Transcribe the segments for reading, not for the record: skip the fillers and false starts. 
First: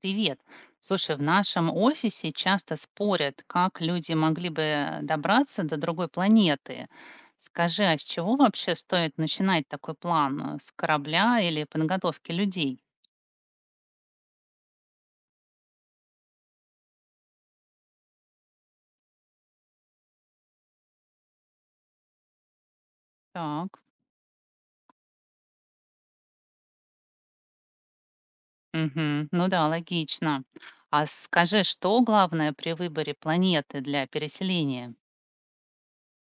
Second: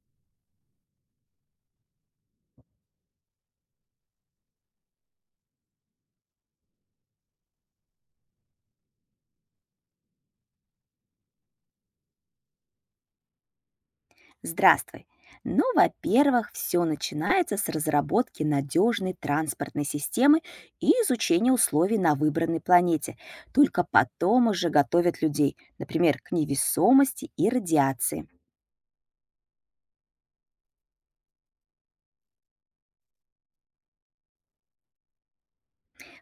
Привет. Слушай, в нашем офисе часто спорят, как люди могли бы добраться до другой планеты. Скажи, а с чего вообще стоит начинать такой план? С корабля или подготовки людей? Здравствуй. Ну, во-первых, все начинается с разработки надежной транспортной системы и изучения условий на выбранной планете. Так. Только потом уже готовят людей, например, к невесомости и радиации. Мгм. Ну да, логично. А скажи, что главное при выборе планеты для переселения?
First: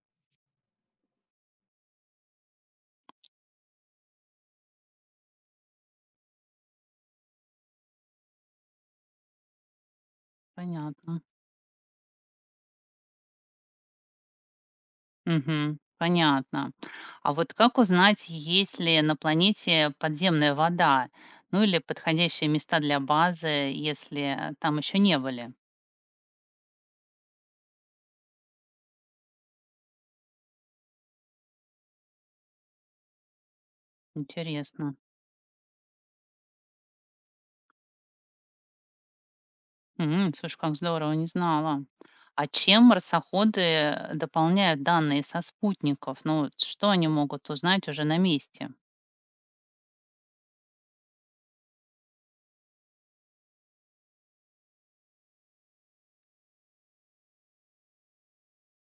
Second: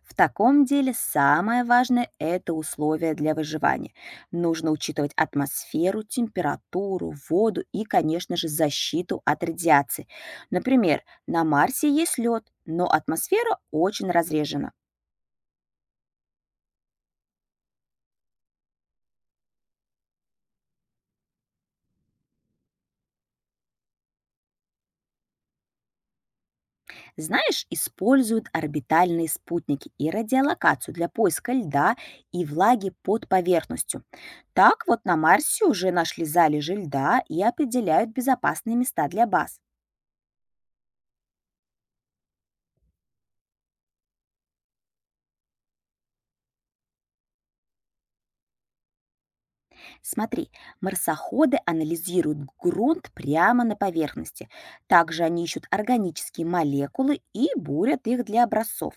В таком деле самое важное– это условия для выживания. Нужно учитывать атмосферу, температуру, воду и, конечно же, защиту от радиации. Например, Понятно. на Марсе есть лед, но атмосфера очень разрежена. Мгм. Понятно. А вот как узнать, есть ли на планете подземная вода, ну или подходящие места для базы, если там еще не были? Знаешь, используют орбитальные спутники и радиолокацию для поиска льда и влаги под поверхностью. Так Интересно. вот на Марсе уже нашли залежи льда и определяют безопасные места для баз. М, слушай, как здорово, не знала. А чем марсоходы дополняют данные со спутников? Ну, вот что они могут узнать уже на месте? Смотри, марсоходы анализируют грунт прямо на поверхности. Также они ищут органические молекулы и бурят их для образцов.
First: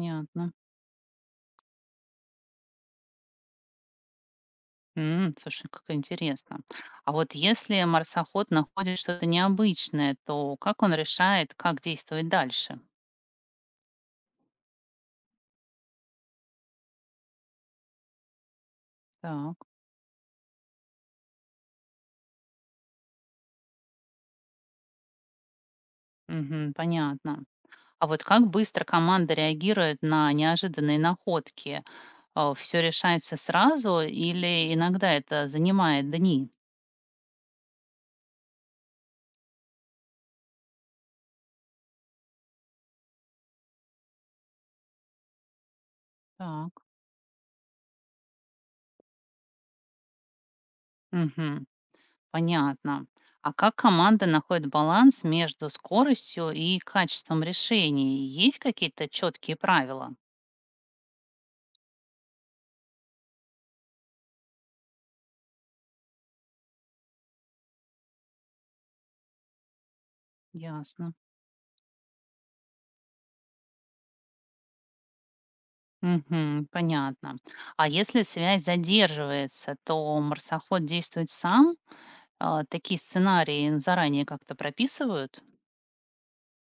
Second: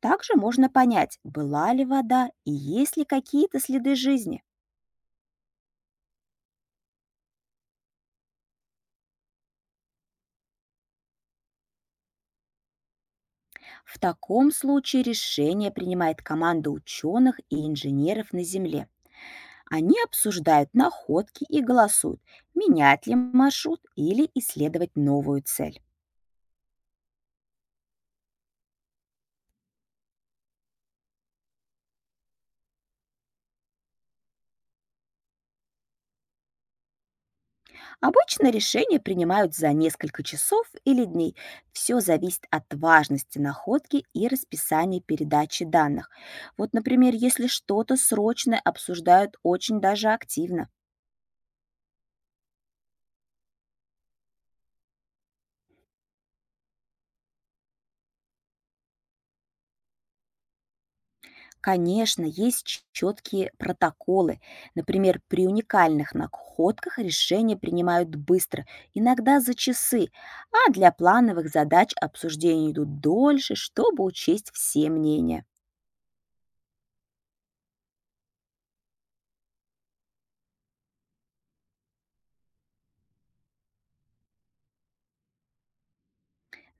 Также можно понять, была ли вода и есть ли какие-то следы жизни. М, слушай, как интересно. А вот если марсоход находит что-то необычное, то как он решает, как действовать дальше? В таком случае решение принимает команда ученых и инженеров на Земле. Так, Они обсуждают находки и голосуют, менять ли маршрут или исследовать новую цель. мгм, понятно. А вот как быстро команда реагирует на неожиданные находки? Все решается сразу или иногда это занимает дни? Обычно решения принимают за несколько часов или дней. Все зависит от важности находки и расписания передачи данных. Вот, Так, например, если что-то срочное обсуждают очень даже активно. мгм, понятно. А как команда находит баланс между скоростью и качеством решений? Есть какие-то четкие правила? Конечно, есть четкие протоколы. Например, при уникальных находках решения принимают быстро, иногда за часы, а для Ясно. плановых задач обсуждения идут дольше, чтобы учесть все мнения. Мгм. Понятно. А если связь задерживается, то марсоход действует сам? А, такие сценарии заранее как-то прописывают?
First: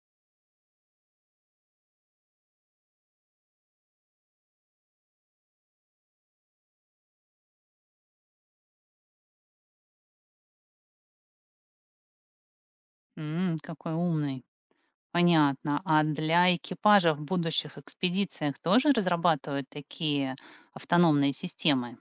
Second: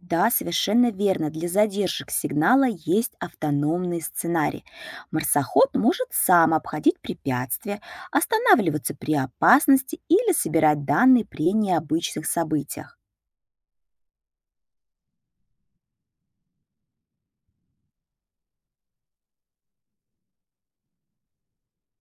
Да, совершенно верно, для задержек сигнала есть автономный сценарий. Марсоход может сам обходить препятствия, останавливаться при опасности или собирать данные при необычных событиях. М, какой умный. Понятно. А для экипажа в будущих экспедициях тоже разрабатывают такие автономные системы?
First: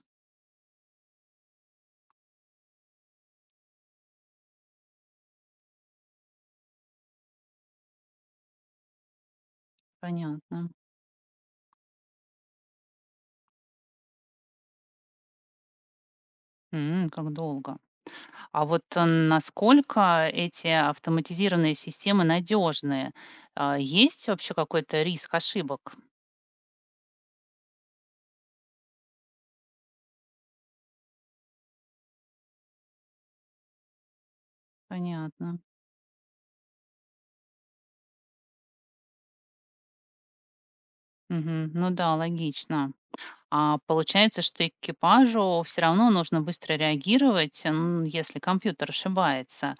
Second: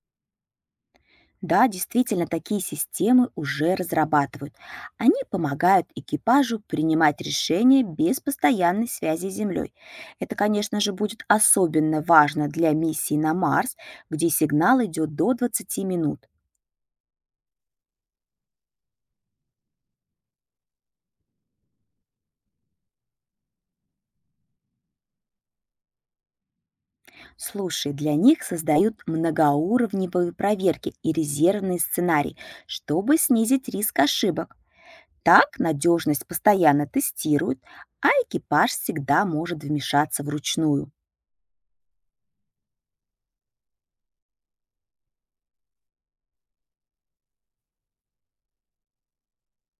Да, действительно, такие системы уже разрабатывают. Они помогают экипажу принимать решения без постоянной связи с Землей. Это, Понятно. конечно же, будет особенно важно для миссии на Марс, где сигнал идет до 20 минут. М, как долго. А вот насколько эти автоматизированные системы надежные? А, есть вообще какой-то риск ошибок? Слушай, для них создают многоуровневые проверки и резервные сценарии, чтобы снизить риск ошибок. Так Понятно. надежность постоянно тестируют, а экипаж всегда может вмешаться вручную. Мгм. Ну да, логично. А получается, что экипажу все равно нужно быстро реагировать, м, если компьютер ошибается.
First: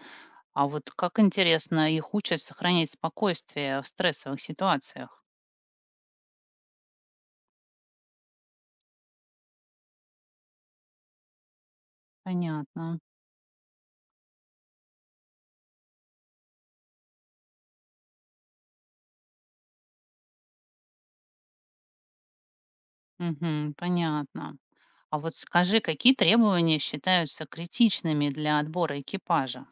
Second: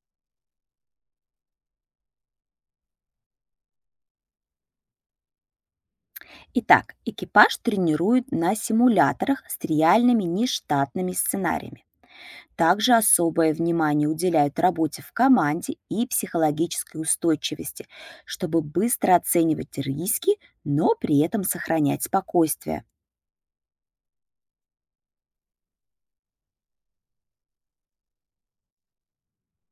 А вот как интересно, их учат сохранять спокойствие в стрессовых ситуациях. Итак, экипаж тренирует на симуляторах с реальными нештатными сценариями. Также Понятно. особое внимание уделяют работе в команде и психологической устойчивости, чтобы быстро оценивать риски, но при этом сохранять спокойствие. Мгм, понятно. А вот скажи, какие требования считаются критичными для отбора экипажа?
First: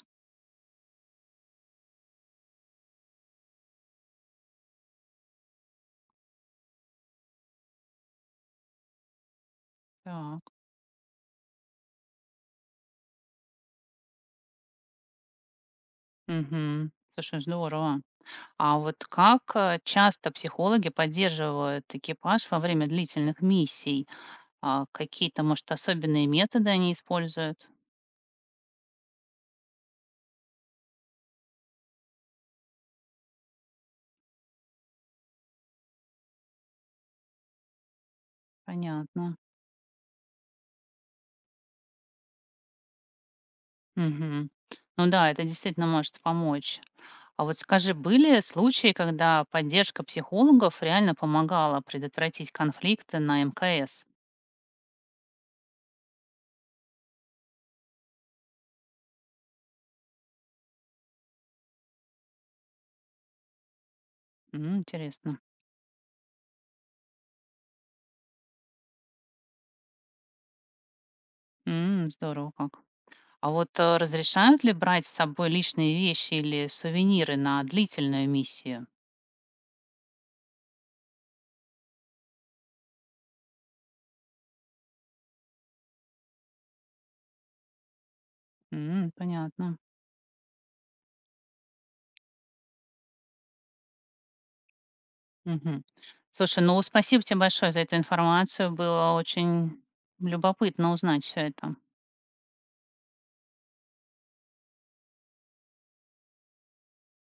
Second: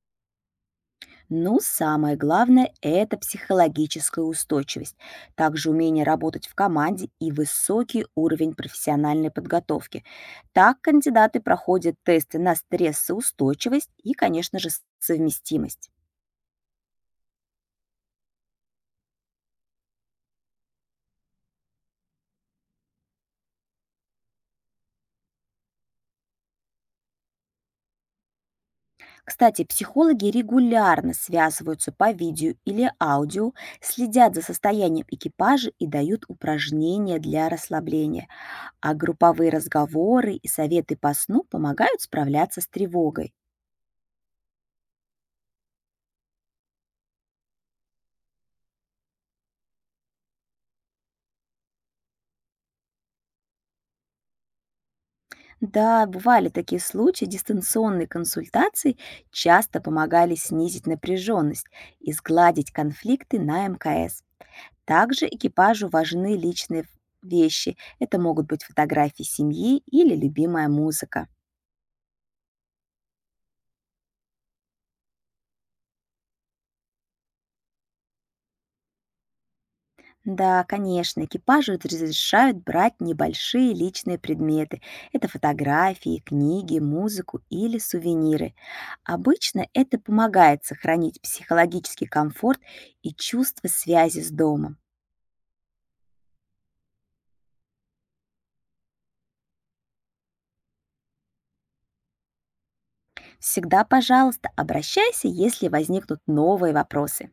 Ну, самое главное– это психологическая устойчивость, также умение работать в команде и высокий уровень профессиональной подготовки. Так. Так кандидаты проходят тесты на стрессоустойчивость и, конечно же, совместимость. Угу. Слушай, здорово. А вот как часто психологи поддерживают экипаж во время длительных миссий? А, какие-то, может, особенные методы они используют? Кстати, психологи регулярно связываются по видео или аудио, следят за состоянием экипажа и дают упражнения для расслабления, а Понятно. групповые разговоры и советы по сну помогают справляться с тревогой. Мгм. Ну да, это действительно может помочь. А вот скажи, были случаи, когда поддержка психологов реально помогала предотвратить конфликты на МКС? Да, бывали такие случаи. Дистанционные консультации часто помогали снизить напряженность и сгладить конфликты на МКС. М, Также интересно. экипажу важны личные вещи. Это могут быть фотографии семьи или любимая музыка. М, здорово как. А вот разрешают ли брать с собой личные вещи или сувениры на длительную миссию? Да, конечно, экипажу разрешают брать небольшие личные предметы. Это фотографии, книги, музыку или сувениры. М, Обычно понятно. это помогает сохранить психологический комфорт и чувство связи с домом. Мгм. Слушай, ну спасибо тебе большое за эту информацию. Было очень любопытно узнать все это. Всегда, пожалуйста, обращайся, если возникнут новые вопросы.